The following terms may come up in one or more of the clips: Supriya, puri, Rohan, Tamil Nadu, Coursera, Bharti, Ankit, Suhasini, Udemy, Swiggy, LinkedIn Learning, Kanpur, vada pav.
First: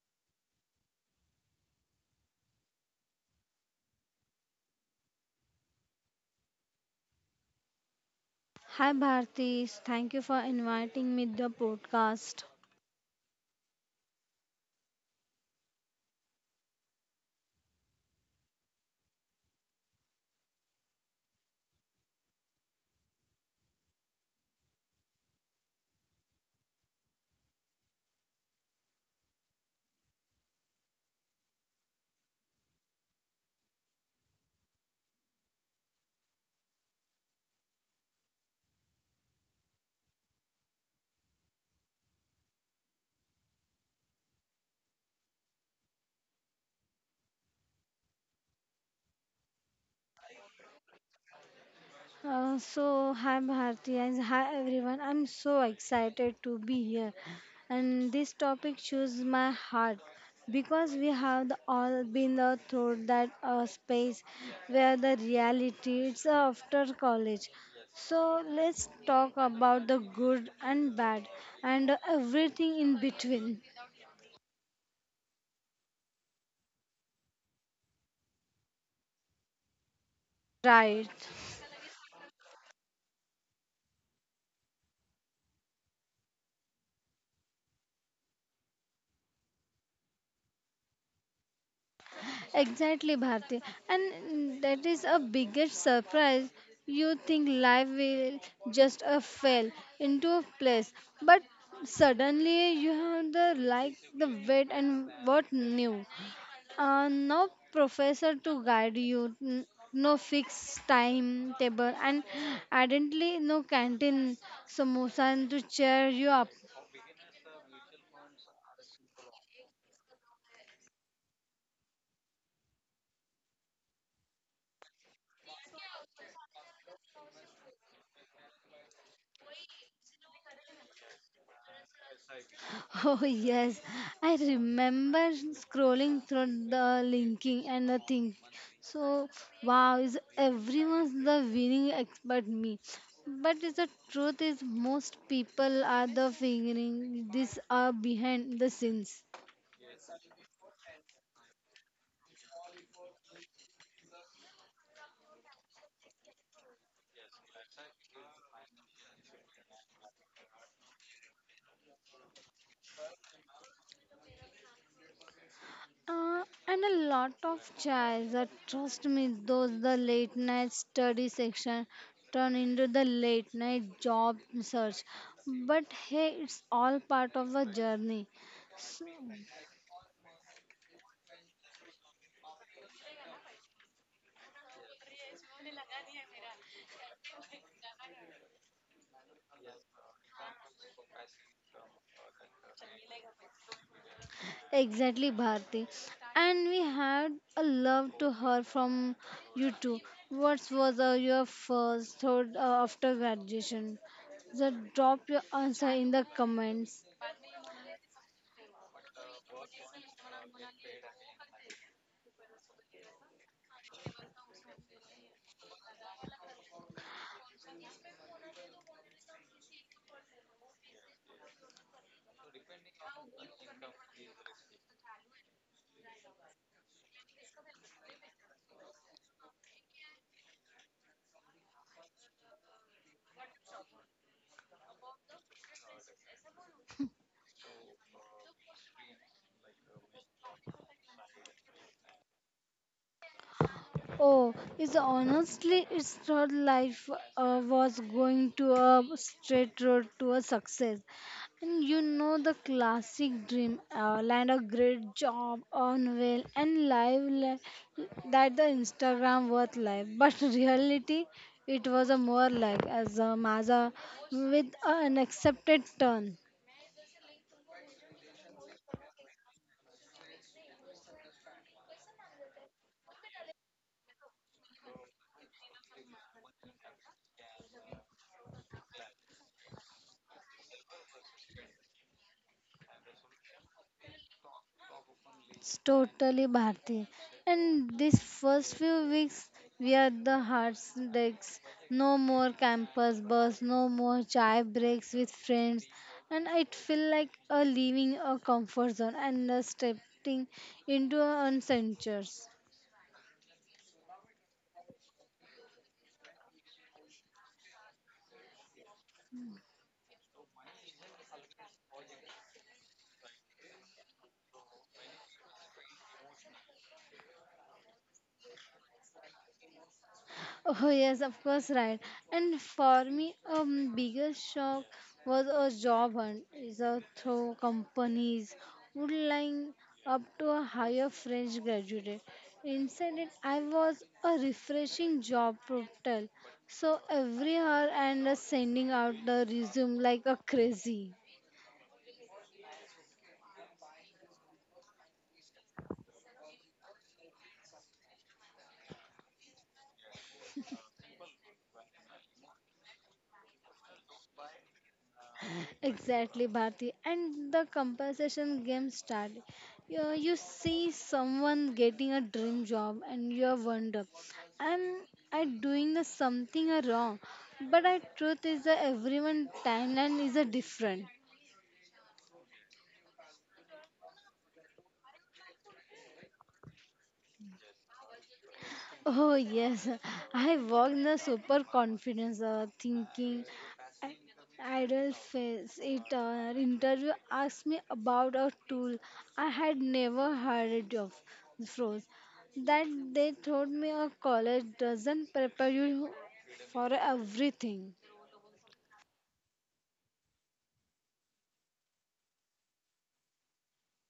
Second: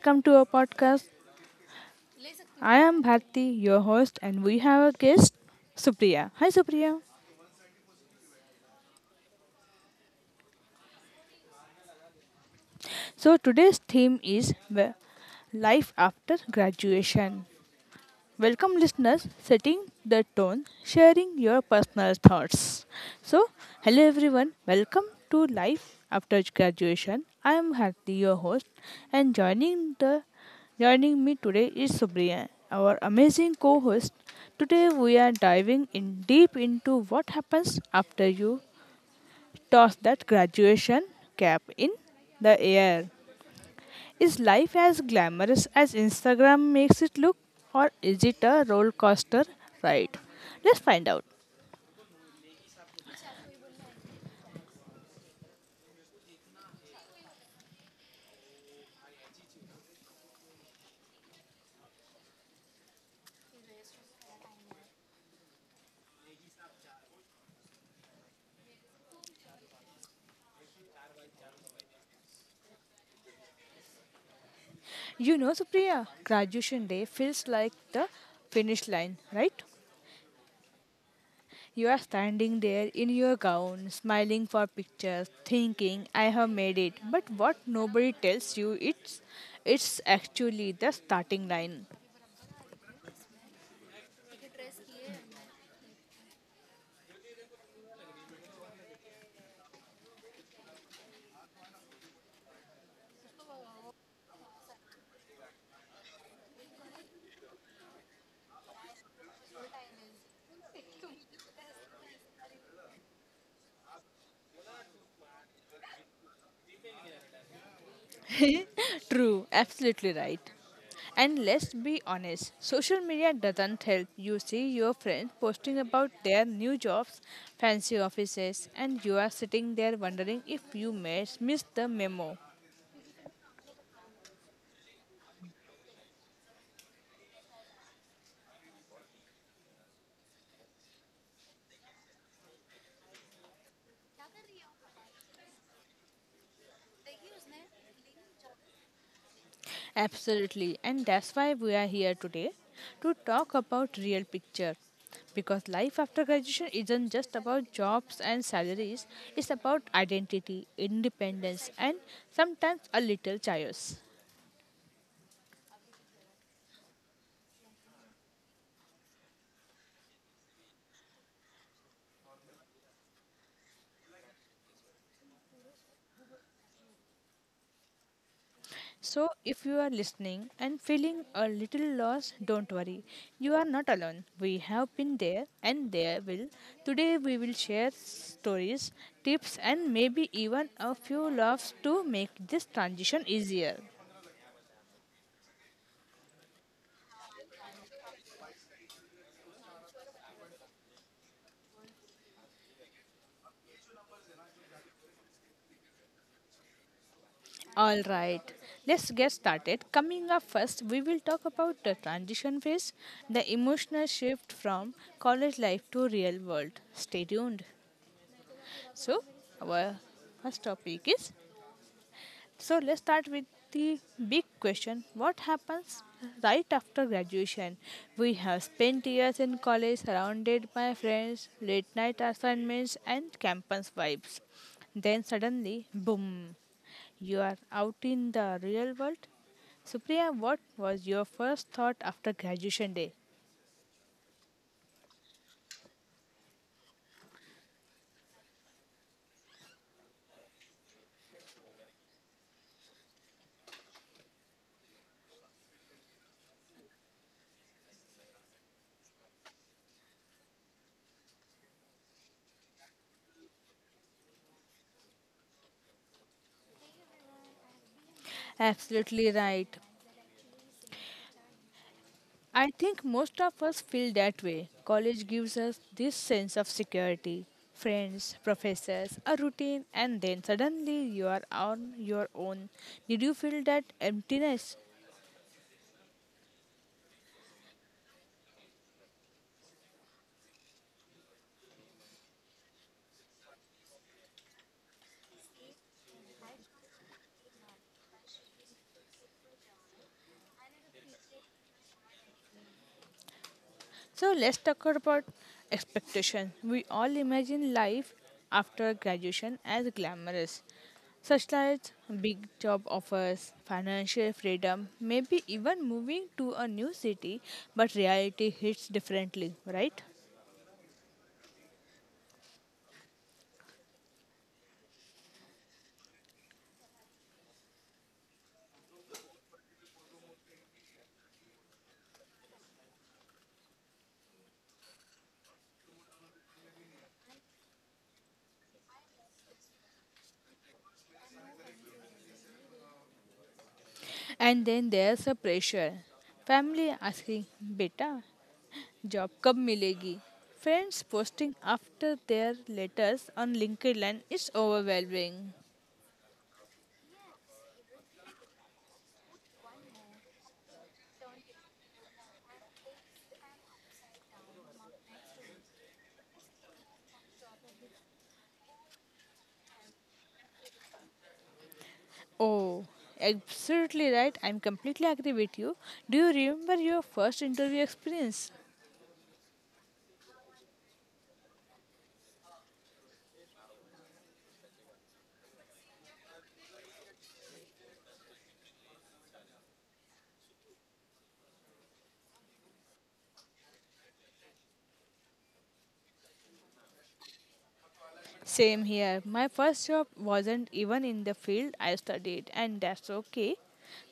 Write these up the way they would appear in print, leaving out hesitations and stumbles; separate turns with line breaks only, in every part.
Welcome to our podcast. I am Bharti, your host, and we have a guest, Supriya. Hi, Supriya.
Hi Bharti, thank you for inviting me the podcast.
So, today's theme is the life after graduation. Welcome, listeners, setting the tone, sharing your personal thoughts. So, hello everyone, welcome to Life After Graduation. I am Harti, your host, and joining me today is Subriya, our amazing co-host. Today we are diving in deep into what happens after you toss that graduation cap in the air. Is life as glamorous as Instagram makes it look, or is it a roller coaster ride? Let's find out.
So hi Bharti and hi everyone. I'm so excited to be here, and this topic chooses my heart because we have all been through that space where the reality it's after college. So let's talk about the good and bad and everything in between.
You know, Supriya, graduation day feels like the finish line, right?
Right.
You are standing there in your gown, smiling for pictures, thinking, I have made it. But what nobody tells you, it's actually the starting line.
Exactly, Bharti. And that is a biggest surprise. You think life will just a fell into a place, but suddenly you have the like the wet and what new. No professor to guide you, no fixed timetable, and evidently no canteen samosa to cheer you up.
True, absolutely right. And let's be honest, social media doesn't help you see your friends posting about their new jobs, fancy offices, and you are sitting there wondering if you missed the memo.
Oh, yes. I remember scrolling through the linking and the thing. So, wow, is everyone's the winning expert me. But is the truth is most people are the figuring this are behind the scenes.
Absolutely, and that's why we are here today to talk about real picture. Because life after graduation isn't just about jobs and salaries, it's about identity, independence, and sometimes a little chaos.
Uh, and a lot of chairs. Trust me, those the late night study section turn into the late night job search. But hey, it's all part of the journey. So,
So, if you are listening and feeling a little lost, don't worry. You are not alone. We have been there and there will. Today, we will share stories, tips, and maybe even a few laughs to make this transition easier.
exactly, Bharti. And we had a love to her from you too. What was your first thought after graduation? Just drop your answer in the comments.
All right, let's get started. Coming up first, we will talk about the transition phase, the emotional shift from college life to real world. Stay tuned. So, our first topic is so let's start with the big question. What happens right after graduation? We have spent years in college, surrounded by friends, late night assignments, and campus vibes. Then suddenly, boom, you are out in the real world. Supriya, what was your first thought after graduation day?
Oh, it's honestly, it's her life was going to a straight road to a success. And you know the classic dream, land a great job, earn well, and live that the Instagram worth life. But reality, it was a more like as a Maza with an accepted turn.
Absolutely right. I think most of us feel that way. College gives us this sense of security, friends, professors, a routine, and then suddenly you are on your own. Did you feel that emptiness?
It's totally Bharti. And these first few weeks, we are the heartbreaks. No more campus bus, no more chai breaks with friends. And it feel like a leaving a comfort zone and a stepping into uncentures.
So let's talk about expectation. We all imagine life after graduation as glamorous, such as big job offers, financial freedom, maybe even moving to a new city, but reality hits differently, right?
Oh yes, of course, right. And for me, biggest shock was a job hunt. Is a through companies would line up to a higher French graduate. Instead, it I was a refreshing job portal. So every hour and sending out the resume like a crazy.
And then there's a pressure. Family asking, Beta, job kab milegi? Friends posting after their letters on LinkedIn is overwhelming.
Exactly, Bharti. And the compensation game start. You see someone getting a dream job and you wonder, am I doing the something wrong? But the truth is that everyone timeline is a different.
Oh, absolutely right. I'm completely agree with you. Do you remember your first interview experience?
Oh yes, I walk in the super confidence, thinking I- idle face. It interview asked me about a tool I had never heard of, froze. That they told me a college doesn't prepare you for everything.
Same here. My first job wasn't even in the field I studied, and that's okay.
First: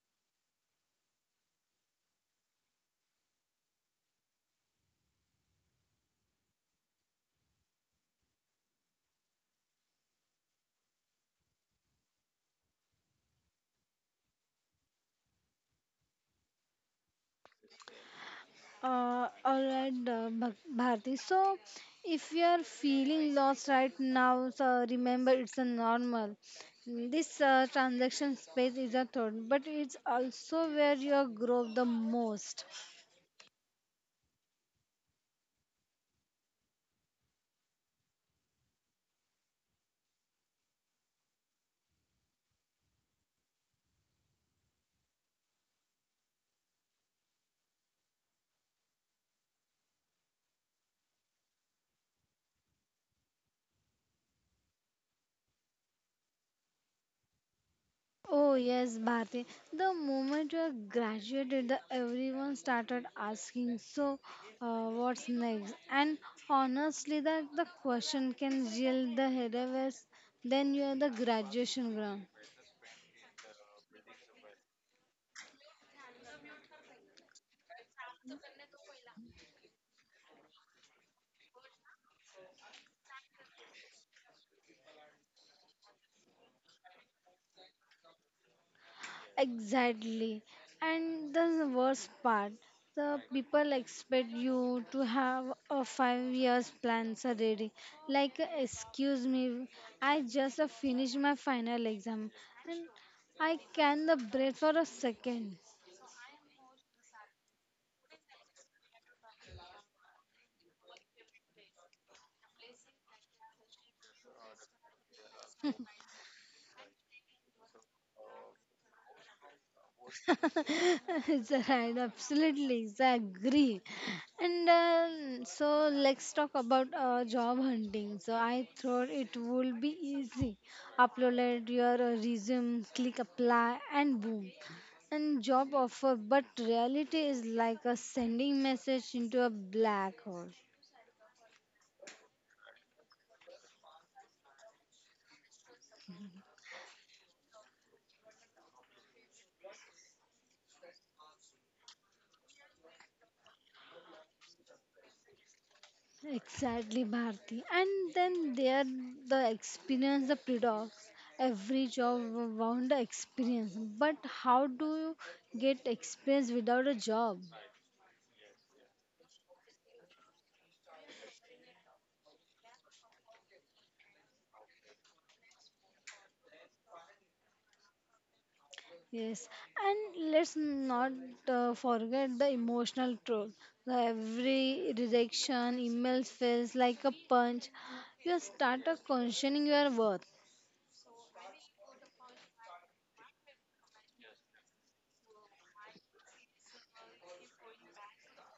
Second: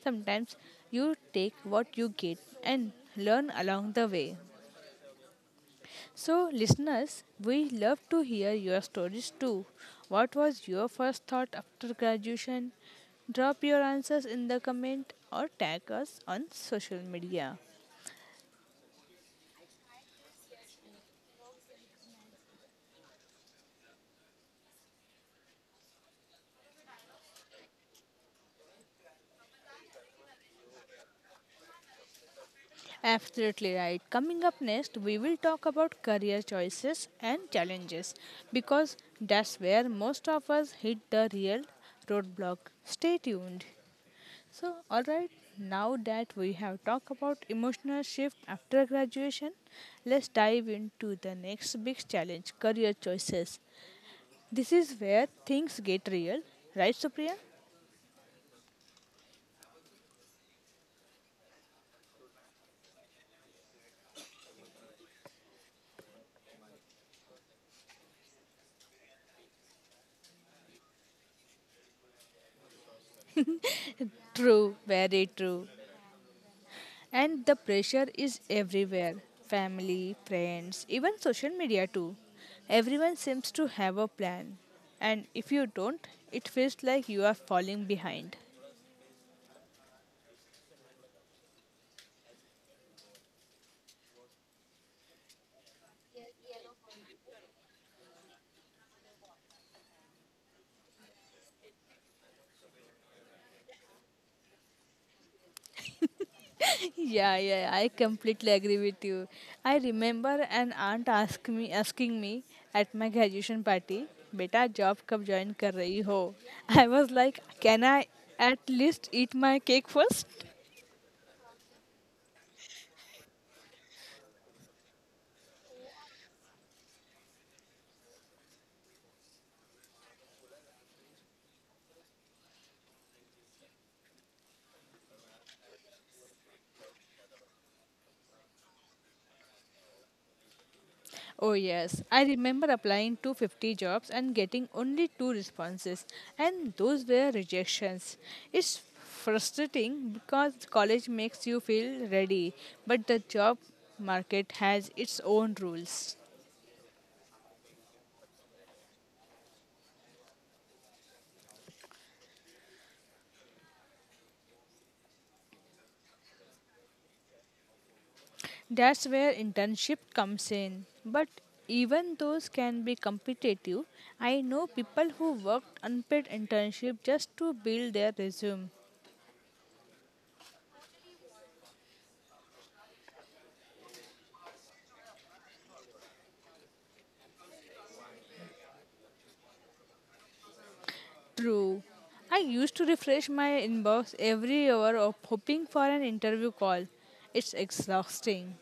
Sometimes you take what you get and learn along the way. So, listeners, we love to hear your stories too. What was your first thought after graduation? Drop your answers in the comment or tag us on social media.
All right, Bharti. So, if you are feeling lost right now, so remember it's a normal. This transaction space is a third, but it's also where you grow the most.
Absolutely right. Coming up next, we will talk about career choices and challenges, because that's where most of us hit the real roadblock. Stay tuned. So, alright, now that we have talked about emotional shift after graduation, let's dive into the next big challenge, career choices. This is where things get real, right, Supriya?
Oh yes, Bharti. The moment you are graduated, the everyone started asking, so what's next? And honestly, that the question can yield the headaches. Then you are the graduation ground.
True, very true. And the pressure is everywhere, family, friends, even social media too. Everyone seems to have a plan, and if you don't, it feels like you are falling behind.
Exactly. And that's the worst part. The people expect you to have a 5 years plans already. Like, excuse me, I just finished my final exam and I can the breath for a second.
Yeah, yeah, I completely agree with you. I remember an aunt asking me at my graduation party, "बेटा job कब join कर रही हो?" I was like, "Can I at least eat my cake first?"
It's right, absolutely, so I agree. And So let's talk about job hunting. So I thought it would be easy. Upload your resume, click apply, and boom, and job offer. But reality is like a sending message into a black hole.
Oh yes, I remember applying to 50 jobs and getting only two responses, and those were rejections. It's frustrating because college makes you feel ready, but the job market has its own rules.
Exactly, Bharti. And then there the experience, the paradox. Every job want the experience, but how do you get experience without a job?
That's where internship comes in. But even those can be competitive. I know people who worked unpaid internship just to build their resume.
Yes, and let's not forget the emotional toll. The every rejection email feels like a punch. You start questioning your worth.
True. I used to refresh my inbox every hour of hoping for an interview call. It's exhausting.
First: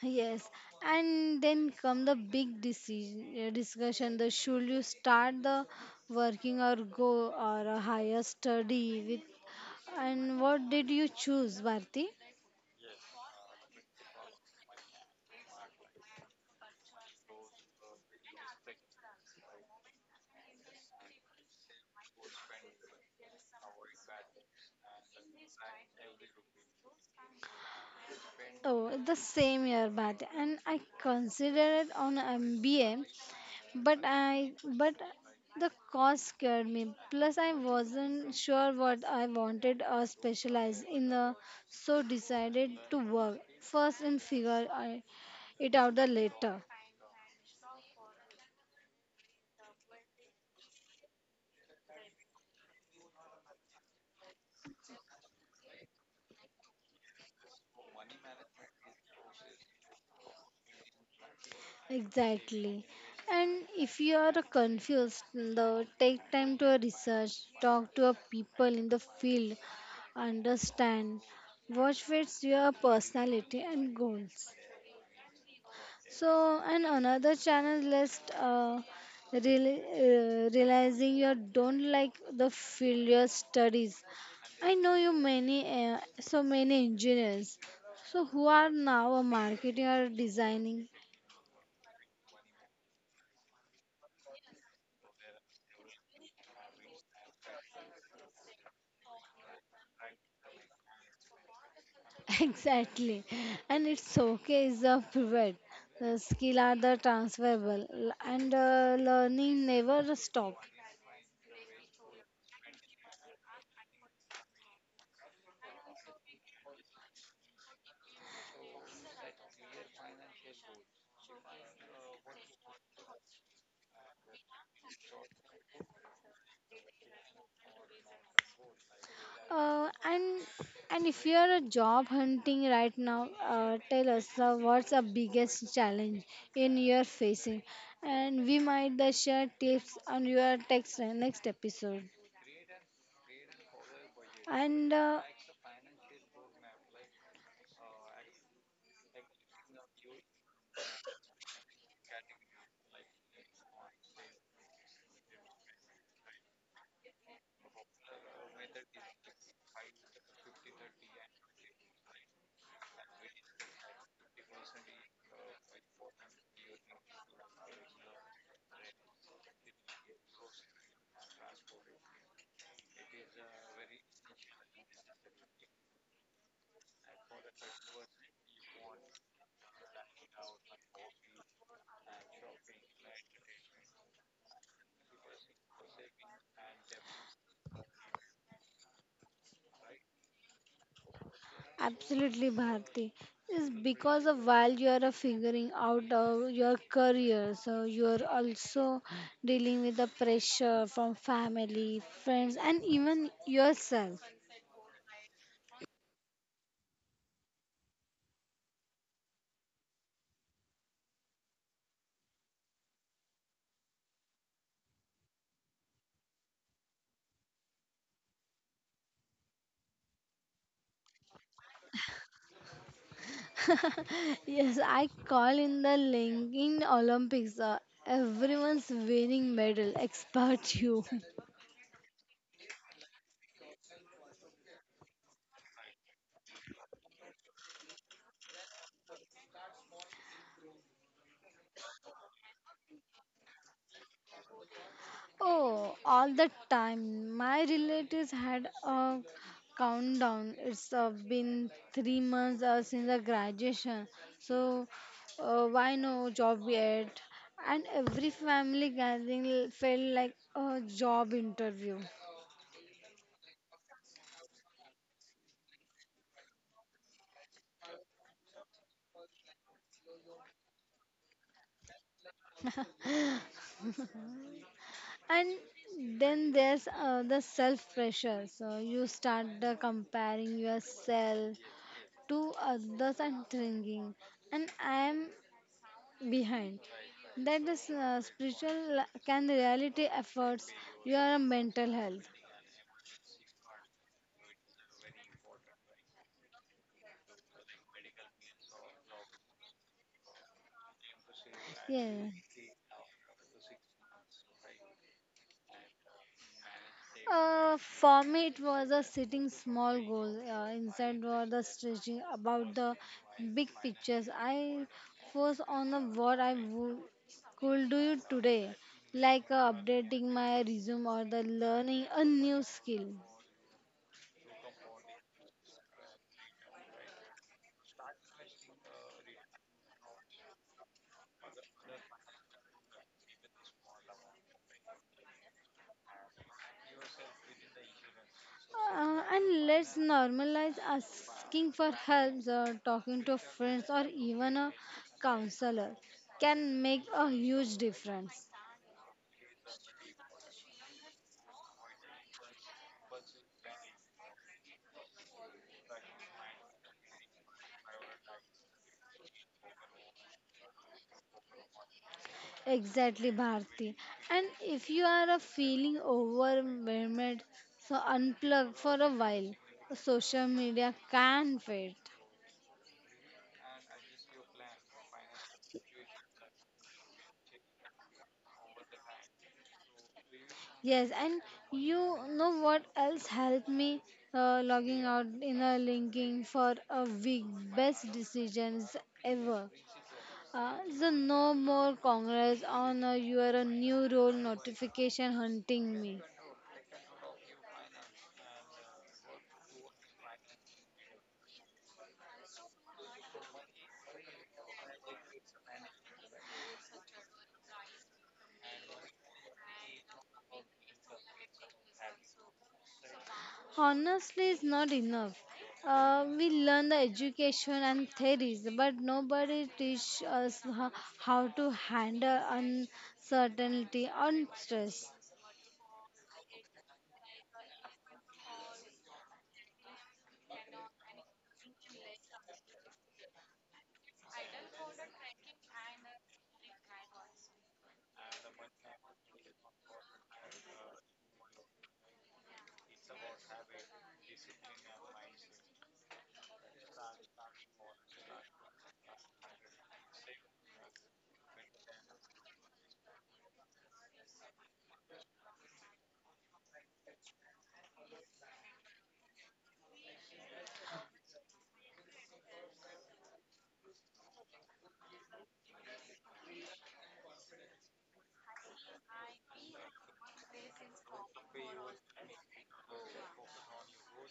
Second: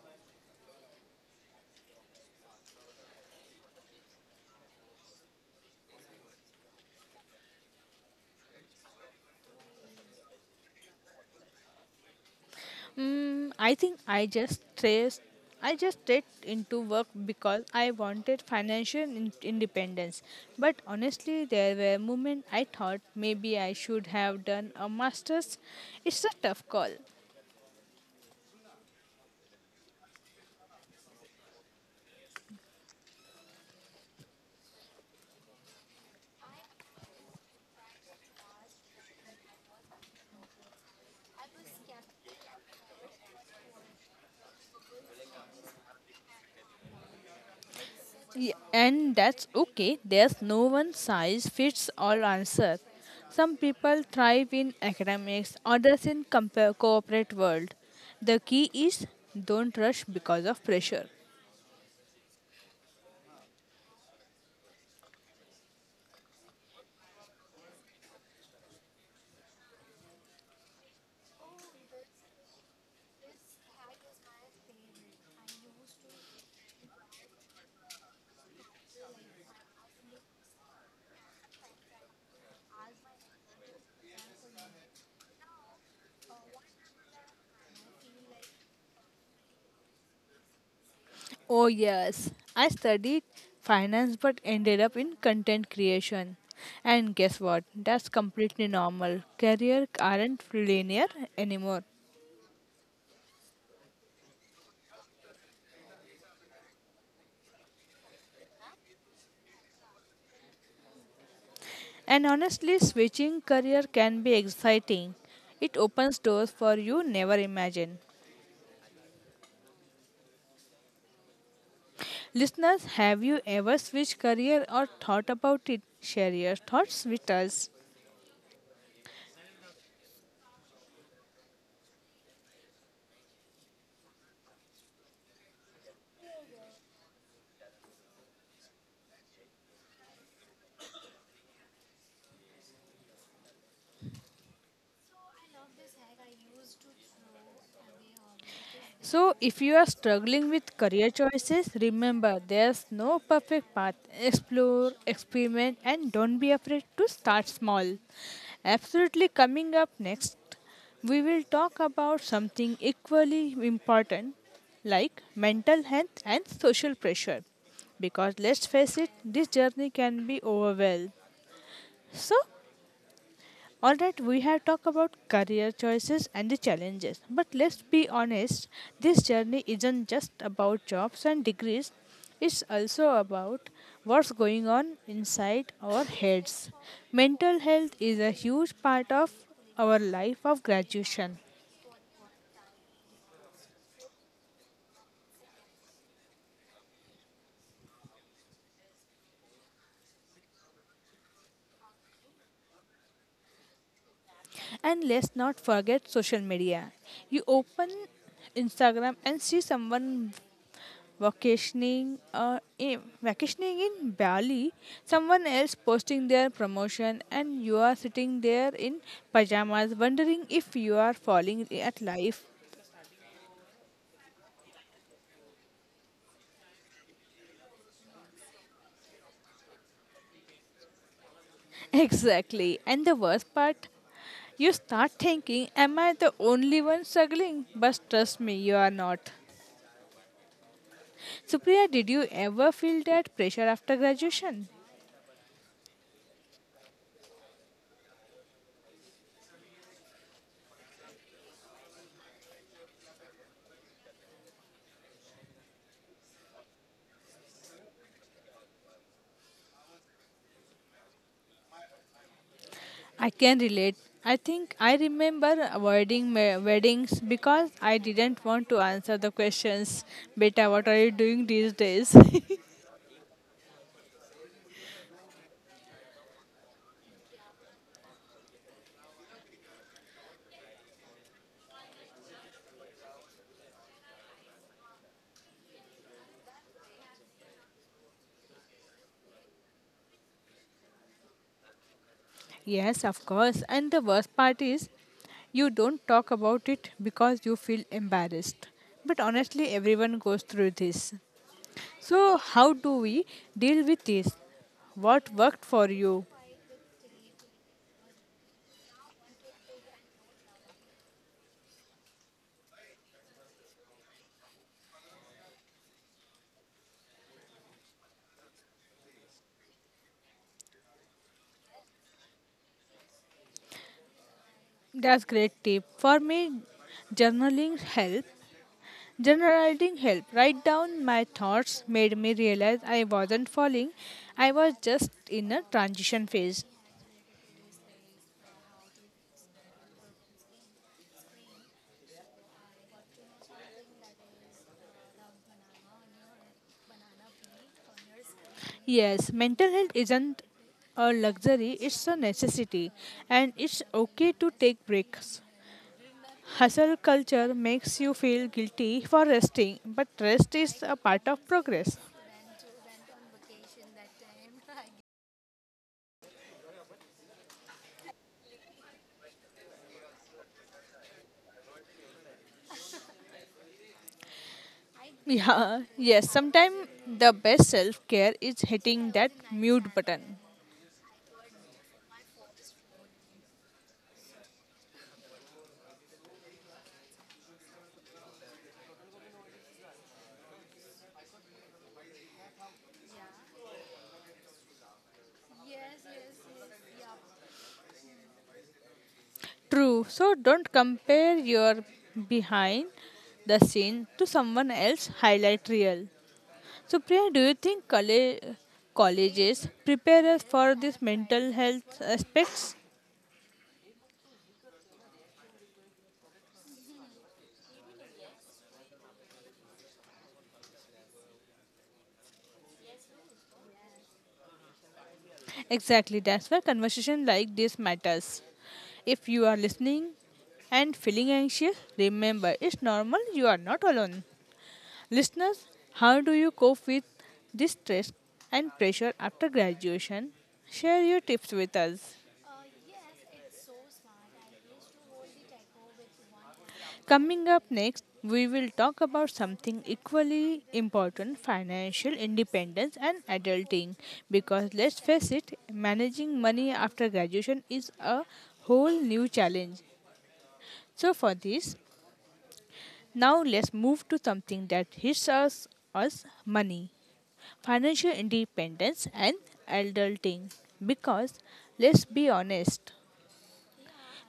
Yes, and then come the big decision, discussion. The should you start the working or go or a higher study with, and what did you choose, Bharti?
Mm, I think I just stressed. I just straight into work because I wanted financial independence. But honestly, there were moments I thought maybe I should have done a master's. It's a tough call.
Oh, the same year, Bharti, and I considered on MBA. But I, but the cost scared me. Plus, I wasn't sure what I wanted or specialized in the, so decided to work first and figure it out the later.
Y- And that's okay. There's no one size fits all answer. Some people thrive in academics, others in corporate world. The key is don't rush because of pressure.
Exactly. And if you are confused, though, take time to research, talk to a people in the field, understand, watch fits your personality and goals. So, and another channel list, realizing you don't like the field your studies. I know you many, so many engineers. So who are now a marketing or designing?
Oh, yes. I studied finance but ended up in content creation. And guess what? That's completely normal. Career aren't linear anymore.
exactly, and it's okay. It's a pivot. The skill are the transferable, l- and learning never stop.
And honestly, switching career can be exciting. It opens doors for you never imagined. Listeners, have you ever switched career or thought about it? Share your thoughts with us.
Uh, and and if you are a job hunting right now, tell us what's the biggest challenge in your facing, and we might share tips on your text next episode. And
So, if you are struggling with career choices, remember there's no perfect path. Explore, experiment, and don't be afraid to start small. Absolutely, coming up next, we will talk about something equally important, like mental health and social pressure. Because let's face it, this journey can be overwhelmed. So, all right, we have talked about career choices and the challenges, but let's be honest, this journey isn't just about jobs and degrees, it's also about what's going on inside our heads. Mental health is a huge part of our life of graduation.
absolutely, Bharti, is because of while you are figuring out your career, so you are also dealing with the pressure from family, friends, and even yourself.
And let's not forget social media. You open Instagram and see someone vacationing vacationing in Bali, someone else posting their promotion, and you are sitting there in pajamas wondering if you are falling at life.
Yes, I call in the Linking Olympics. Everyone's winning medal, expert you.
Exactly. And the worst part, you start thinking, Am I the only one struggling? But trust me, you are not. Supriya, did you ever feel that pressure after graduation?
Oh, all the time. My relatives had a countdown. It's been 3 months since the graduation. So, why no job yet? And every family gathering felt like a job interview.
I can relate. I think I remember avoiding weddings because I didn't want to answer the questions. Beta, what are you doing these days?
And then there's the self pressure. So you start the comparing yourself to others and thinking, and I am behind. That is spiritual can reality efforts your mental health.
yes, of course. And the worst part is you don't talk about it because you feel embarrassed. But honestly, everyone goes through this.
Yeah.
So, how do we deal with this? What worked for you?
For me, it was a setting small goal. Inside was the stretching about the big pictures. I was on the what I would, could do today, like updating my resume or the learning a new skill.
That's great tip. For me, journaling helped. Generalizing help. Write down my thoughts made me realize I wasn't falling. I was just in a transition phase.
And let's normalize asking for help or talking to friends or even a counselor can make a huge difference.
Yes, mental health isn't a luxury, it's a necessity. And it's okay to take breaks. Hustle culture makes you feel guilty for resting, but rest is a part of progress.
Exactly, Bharti. And if you are a feeling overwhelmed, so unplug for a while. Social media can wait.
Yeah, yes, sometimes the best self care is hitting that mute button.
Yes, and you know what else helped me logging out in a linking for a week? Best decisions ever. So no more Congress on your new role notification hunting me.
True. So don't compare your behind the scene to someone else highlight reel. So Priya, do you think colleges prepare us for this mental health aspects?
Honestly, it's not enough. We learn the education and theories, but nobody teach us how to handle uncertainty and stress.
Exactly. That's why conversation like this matters. If you are listening and feeling anxious, remember it's normal. You are not alone. Listeners, how do you cope with this stress and pressure after graduation? Share your tips with us. Coming up next, we will talk about something equally important, financial independence and adulting. Because let's face it, managing money after graduation is a whole new challenge. So, for this, now let's move to something that hits us, money, financial independence, and adulting, because let's be honest,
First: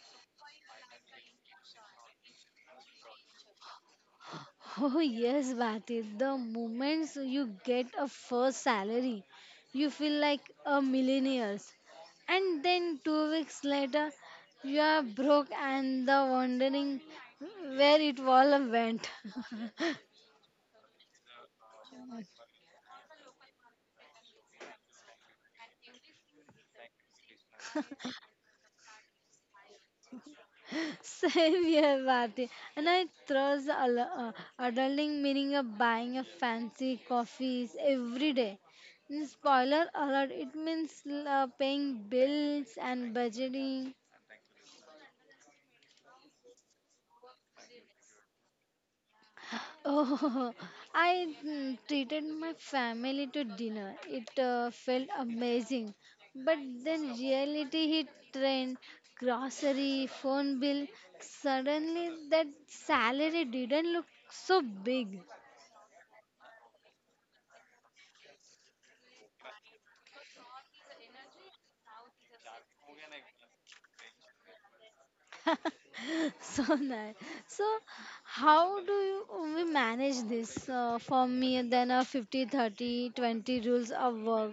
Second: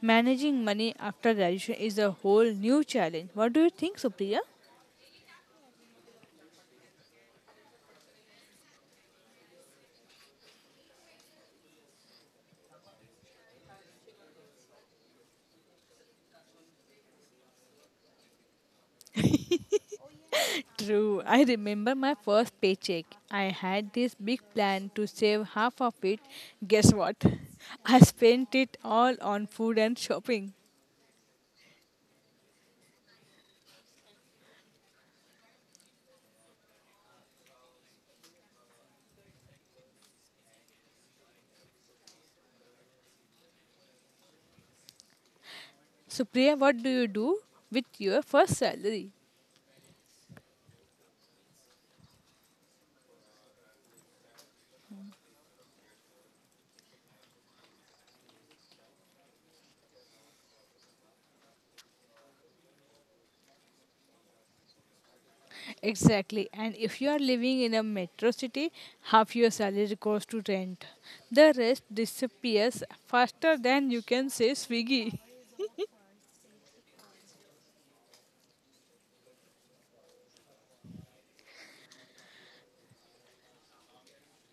managing money after graduation is a whole new challenge. What do you think, Supriya?
Oh yes, Bhati, the moments you get a first salary, you feel like a millionaire. And then 2 weeks later, you are broke and the wondering where it all went.
True. I remember my first paycheck. I had this big plan to save half of it. Guess what? I spent it all on food and shopping.
Same here, Bharti. And I trust the adulting meaning of buying a fancy coffees every day. And spoiler alert, it means paying bills and budgeting.
So, Priya, what do you do with your first salary?
Oh, I treated my family to dinner. It felt amazing. But then reality hit train, grocery, phone bill. Suddenly that salary didn't look so big.
Exactly. And if you are living in a metro city, half your salary goes to rent. The rest disappears faster than you can say Swiggy.
So nice. So, how do you, we manage this? For me, then a 50 30 20 rules of work.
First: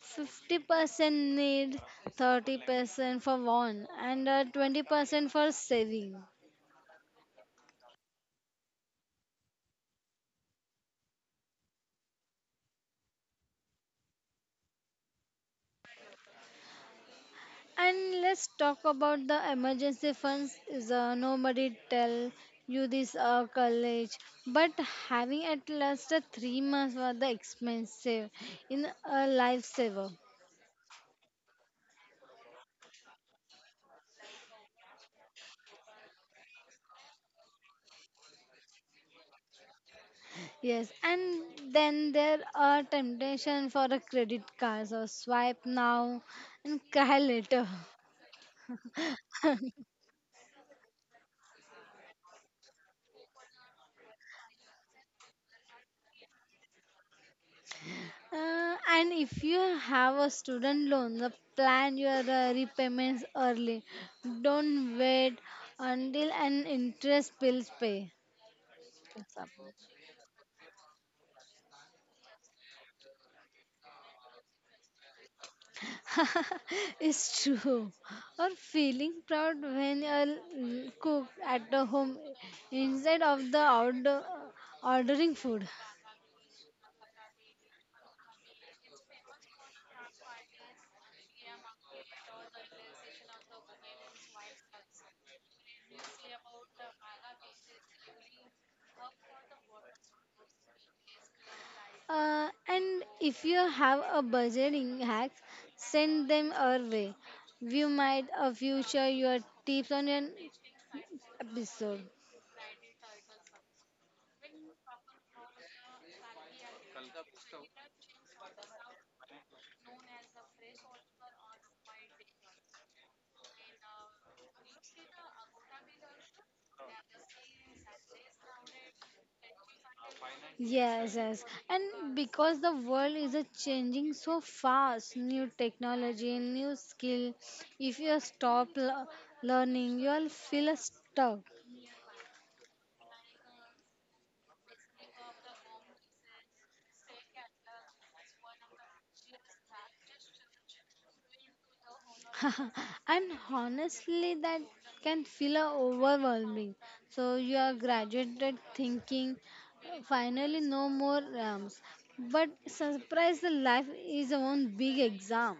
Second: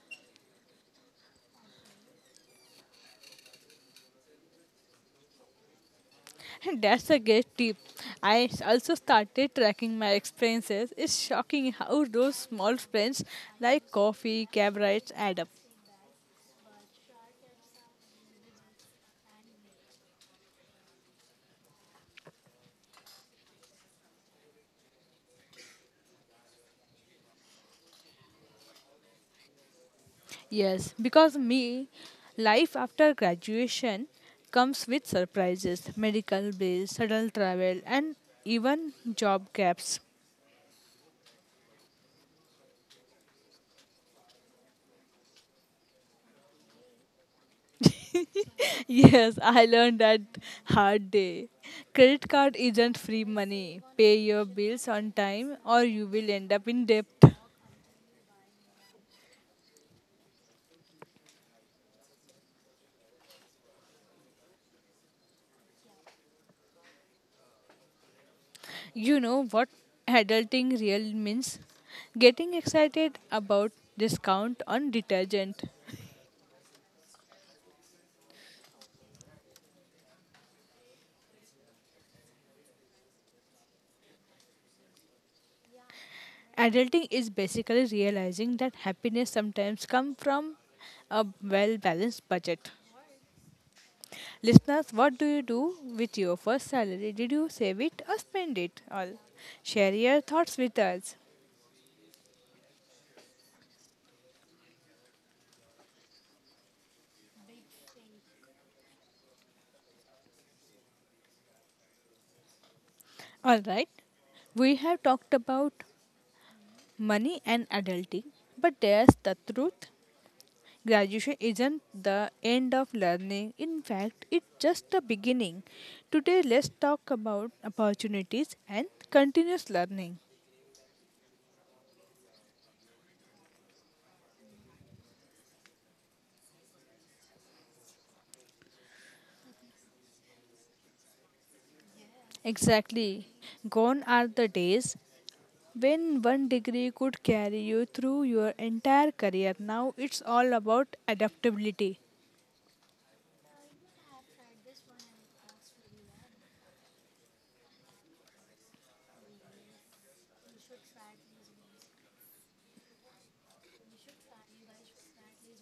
50% need, 30% for one, and 20% for saving.
That's a great tip. I also started tracking my expenses. It's shocking how those small spends like coffee, cab rides add up.
And let's talk about the emergency funds. Is nobody tell you this college, but having at least a 3 months for the expensive in a lifesaver.
Yes, because me, life after graduation comes with surprises, medical bills, sudden travel, and even job gaps.
Yes, and then there are temptation for a credit card, so swipe now and cry later.
yes, I learned that hard day. Credit card isn't free money. Pay your bills on time or you will end up in debt.
And if you have a student loan, the plan your repayments early. Don't wait until an interest bills pay.
You know what adulting real means? Getting excited about discount on detergent.
It's true. Or feeling proud when you cook at the home instead of the outdoor ordering food.
Adulting is basically realizing that happiness sometimes comes from a well balanced budget. Listeners, what do you do with your first salary? Did you save it or spend it? All share your thoughts with us.
And if you have a budgeting hacks, send them our way. We might a future your tips on an episode.
All right, we have talked about money and adulting, but there's the truth. Graduation isn't the end of learning. In fact, it's just the beginning. Today, let's talk about opportunities and continuous learning.
Yes, yes. And because the world is a changing so fast, new technology, new skill, if you stop learning, you'll feel stuck.
Exactly. Gone are the days when one degree could carry you through your entire career. Now it's all about adaptability.
And honestly that can feel overwhelming, so you are graduated thinking finally no more rams, but surprise the life is one big exam.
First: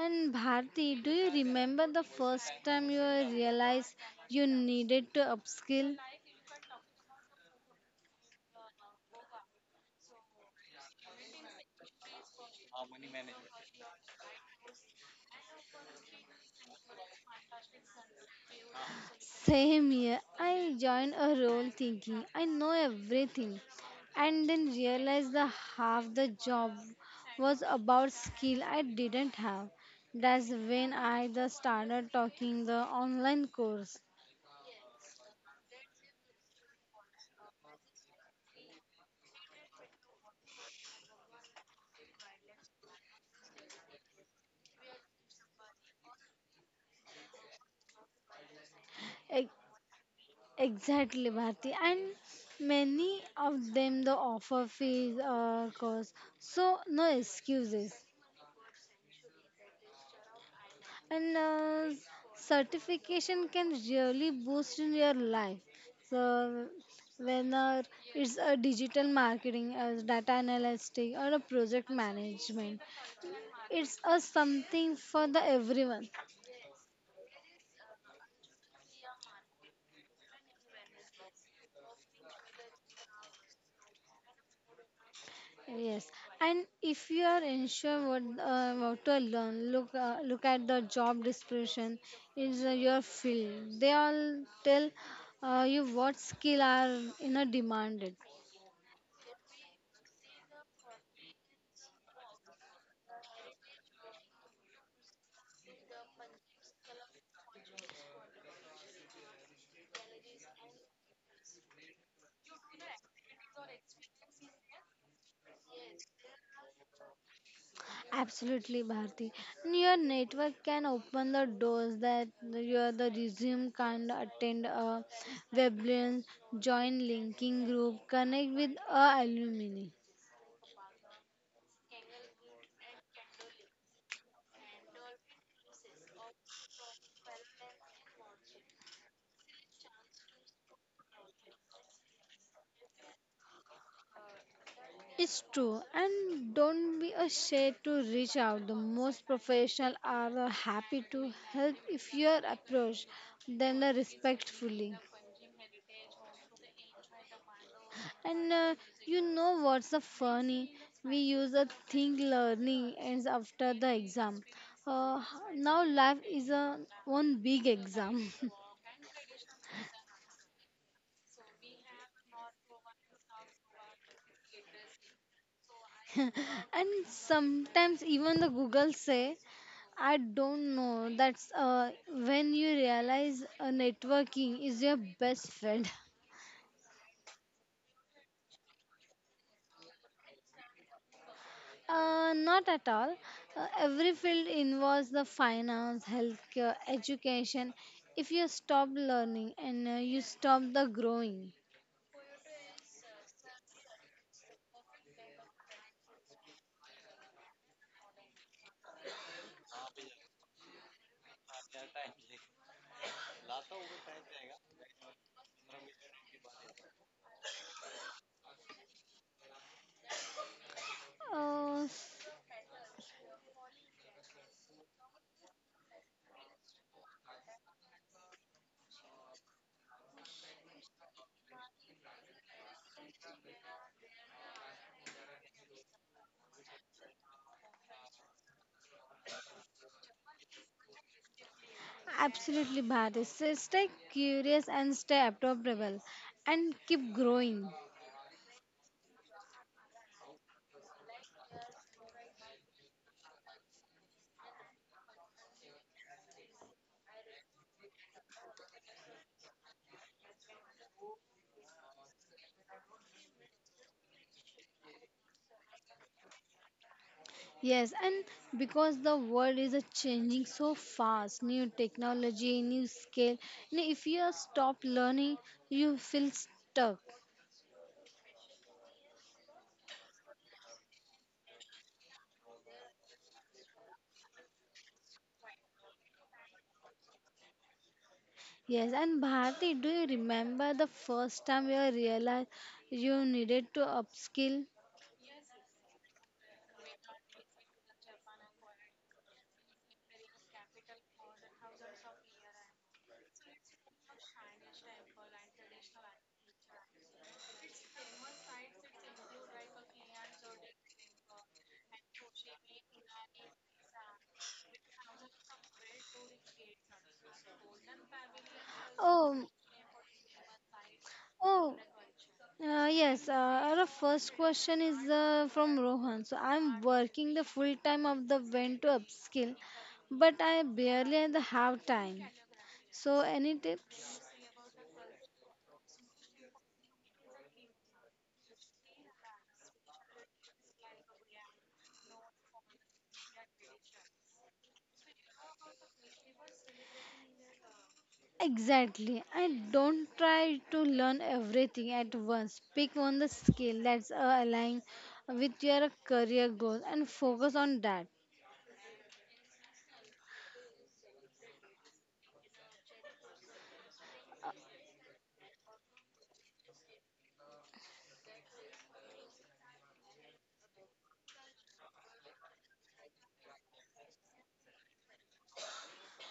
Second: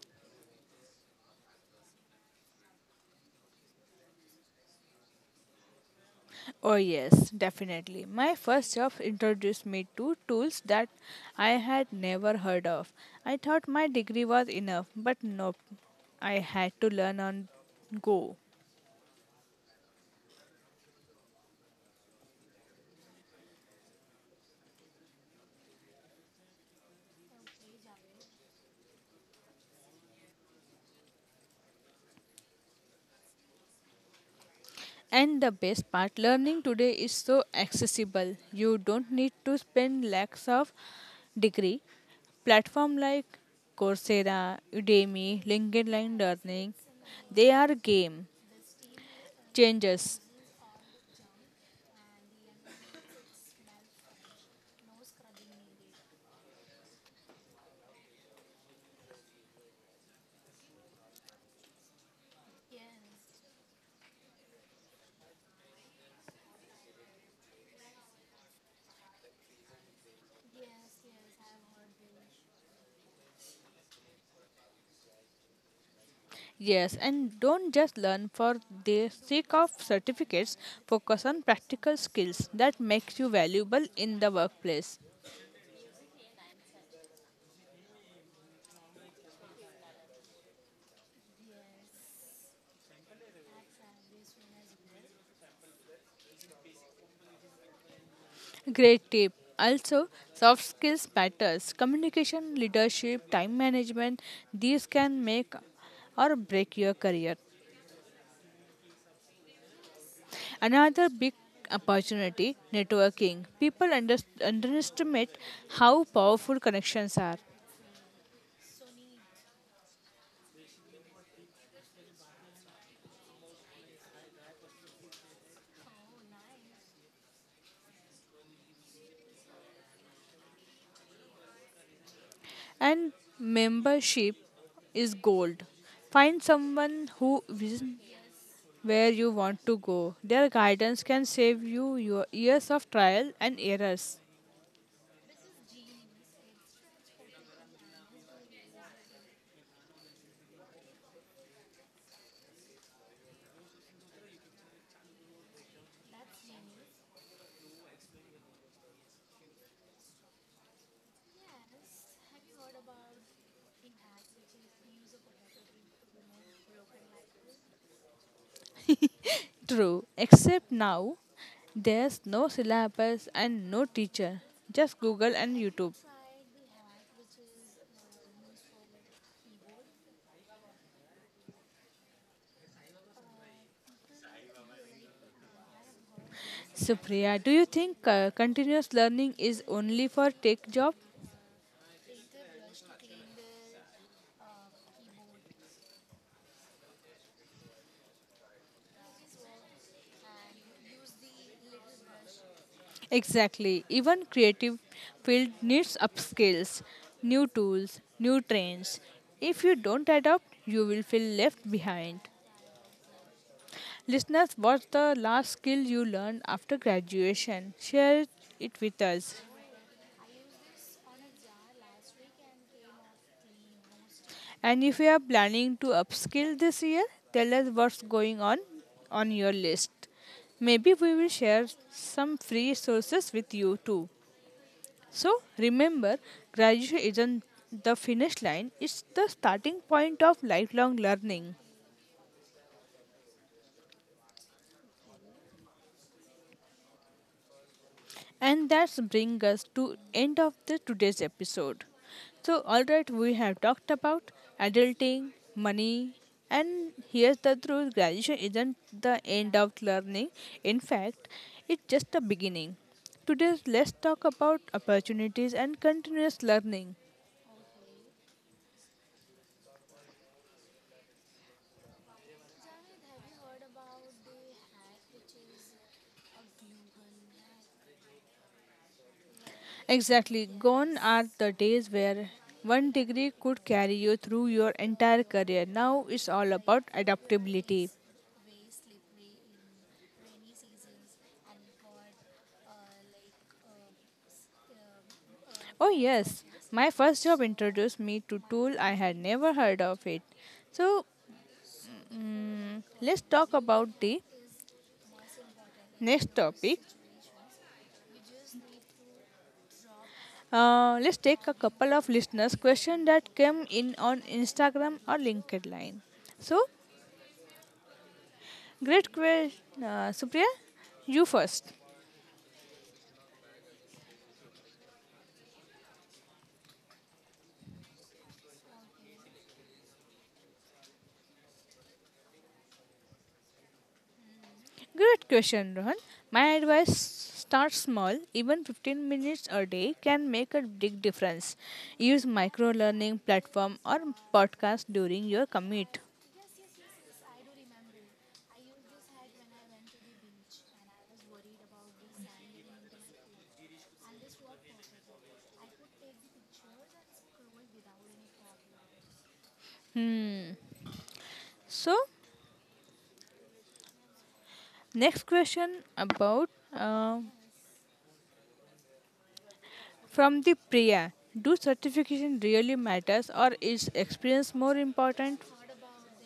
And Bharti, do you remember the first time you realized you needed to upskill?
Oh, yes, definitely. My first job introduced me to tools that I had never heard of. I thought my degree was enough, but nope. I had to learn on go.
Same here. I joined a role thinking I know everything and then realized that half the job was about skill I didn't have. That's when I the started talking the online course.
And the best part, learning today is so accessible. You don't need to spend lakhs of degree. Platform like Coursera, Udemy, LinkedIn Learning, they are game
E-
changers.
Exactly, Bharti. And many of them the offer fees course. So no excuses. And Certification can really boost in your life, so when it's a digital marketing as data analytic or a project management, it's a something for the everyone.
Yes, and don't just learn for the sake of certificates. Focus on practical skills that makes you valuable in the workplace.
Yes, and if you are unsure what what to learn, look at the job description is your field, they all tell you what skill are you know demanded.
Great tip. Also, soft skills matters. Communication, leadership, time management, these can make or break your career. Another big opportunity, networking. People underestimate how powerful connections are.
Absolutely, Bharti. Your network can open the doors that your the resume can't attend a webinars, join linking group, connect with a alumni.
And membership is gold. Find someone who vision where you want to go. Their guidance can save you your years of trial and errors.
It's true, and don't be ashamed to reach out. The most professional are happy to help if you approach them respectfully. And you know what's the funny? We use a thing learning ends after the exam. Uh, now life is a one big exam.
True, except now there's no syllabus and no teacher. Just Google and YouTube.
And sometimes even the Google say, I don't know. That's when you realize networking is your best friend.
Supriya, do you think continuous learning is only for tech job?
Not at all. Every field involves the finance, healthcare, education. If you stop learning and you stop the growing,
Exactly. Even creative field needs upskills, new tools, new trends. If you don't adapt, you will feel left behind. Listeners, what's the last skill you learned after graduation? Share it with us.
uh,
And if you are planning to upskill this year, tell us what's going on your list. Maybe we will share some free sources with you too. So remember, graduation isn't the finish line, it's the starting point of lifelong learning.
absolutely bad. So stay curious and stay adaptable, and keep growing.
And that's bring us to end of the today's episode. So alright, we have talked about adulting, money, and here's the truth, graduation isn't the end of learning. In fact, it's just the beginning. Today, let's talk about opportunities and continuous learning.
Yes, and because the world is a changing so fast, new technology, new scale. And if you stop learning, you feel stuck.
Exactly. Gone are the days where one degree could carry you through your entire career. Now it's all about adaptability.
Yes, and Bharti, do you remember the first time you realized you needed to upskill?
Oh, yes. My first job introduced me to tool I had never heard of it. So, let's talk about the next topic. Let's take a couple of listeners' question that came in on Instagram or LinkedIn. So, great
Oh,
question, Supriya. You
oh,
first.
yes. Our first question is from Rohan. So I'm working the full time of the when to upskill, but I barely have time. So any tips?
Great question, Rohan. My advice start small, even 15 minutes a day can make a big difference. Use micro learning platform or podcast during your commute.
Exactly. I don't try to learn everything at once. Pick on the skill that's aligned with your career goals and focus on that.
Hmm. So, next question about uh, from the Priya. Do certification really matters or is experience more important?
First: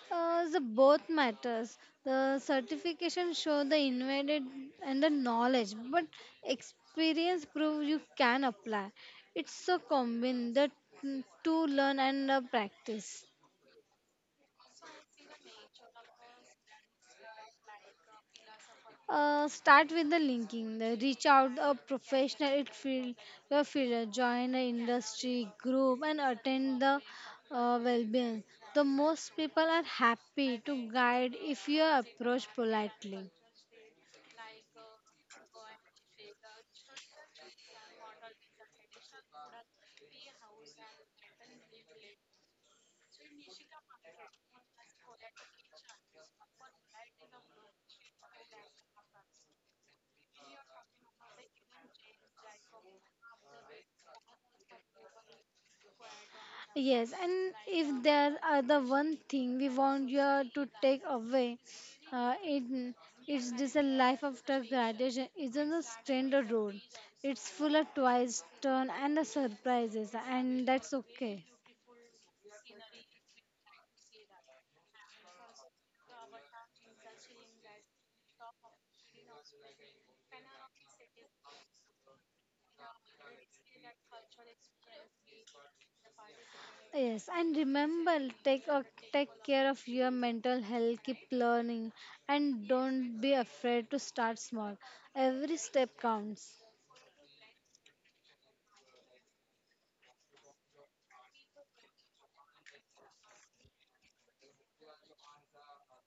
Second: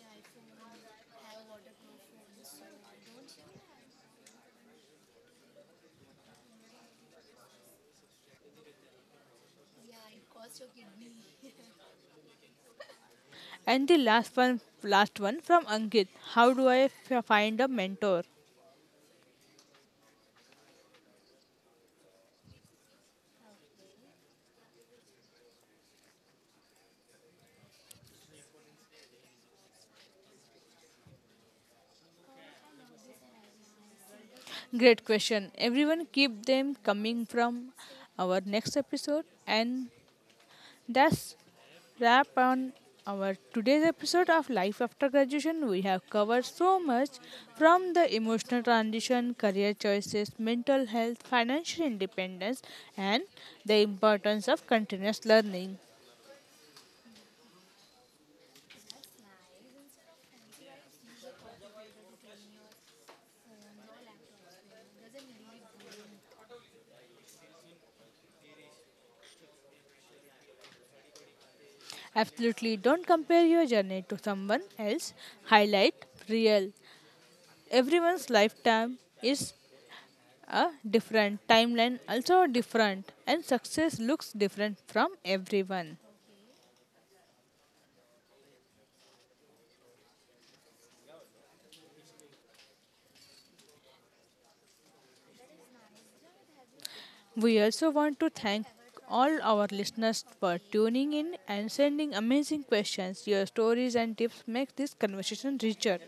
The both matters. The certification show the invented and the knowledge, but experience prove you can apply. It's a combine the to learn and practice.
And last one from Ankit. How do I find a mentor?
Start with the linking. The reach out a professional it field your field. Join a industry group and attend the well-being. The most people are happy to guide if you approach politely.
Great question, everyone. Keep them coming from our next episode. And that's wrap on our today's episode of Life After Graduation. We have covered so much, from the emotional transition, career choices, mental health, financial independence, and the importance of continuous learning.
Yes, and if there are the one thing we want you to take away, uh, it, it's this a life after graduation isn't a standard road. It's full of twists, turn, and the surprises, and that's okay.
Absolutely, don't compare your journey to someone else highlight real. Everyone's lifetime is a different, timeline also different, and success looks different from everyone.
Yes, and remember, take a, take care of your mental health, keep learning, and don't be afraid to start small. Every step counts.
We also want to thank all our listeners for tuning in and sending amazing questions. Your stories and tips make this conversation richer.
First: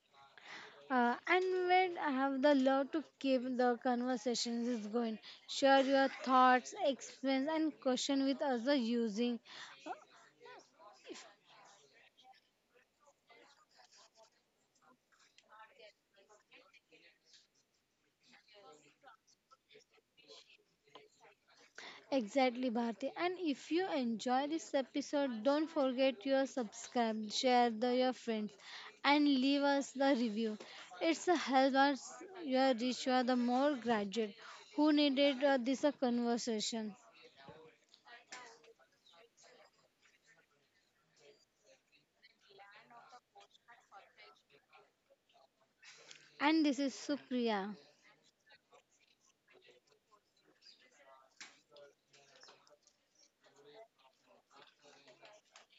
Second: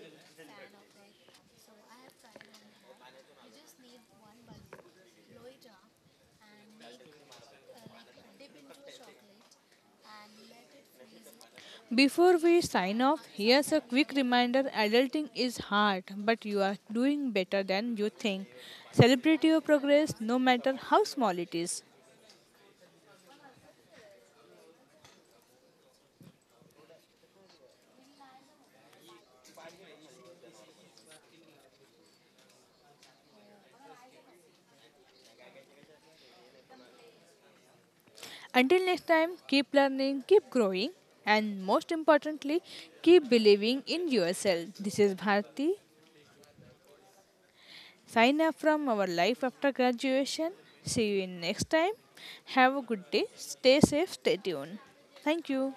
And when I have the love to keep the conversations is going, share your thoughts, experience, and question with us the using
Before we sign off, here's a quick reminder, adulting is hard, but you are doing better than you think. Celebrate your progress, no matter how small it is.
exactly Bharti. And if you enjoy this episode, don't forget your subscribe, share the your friends, and leave us the review. It's a help us your reach you are the more graduate who needed this conversation.
Until next time, keep learning, keep growing, and most importantly, keep believing in yourself. This is Bharti.
And this is Supriya.
Sign up from our life after graduation. See you in next time. Have a good day. Stay safe, stay tuned. Thank you.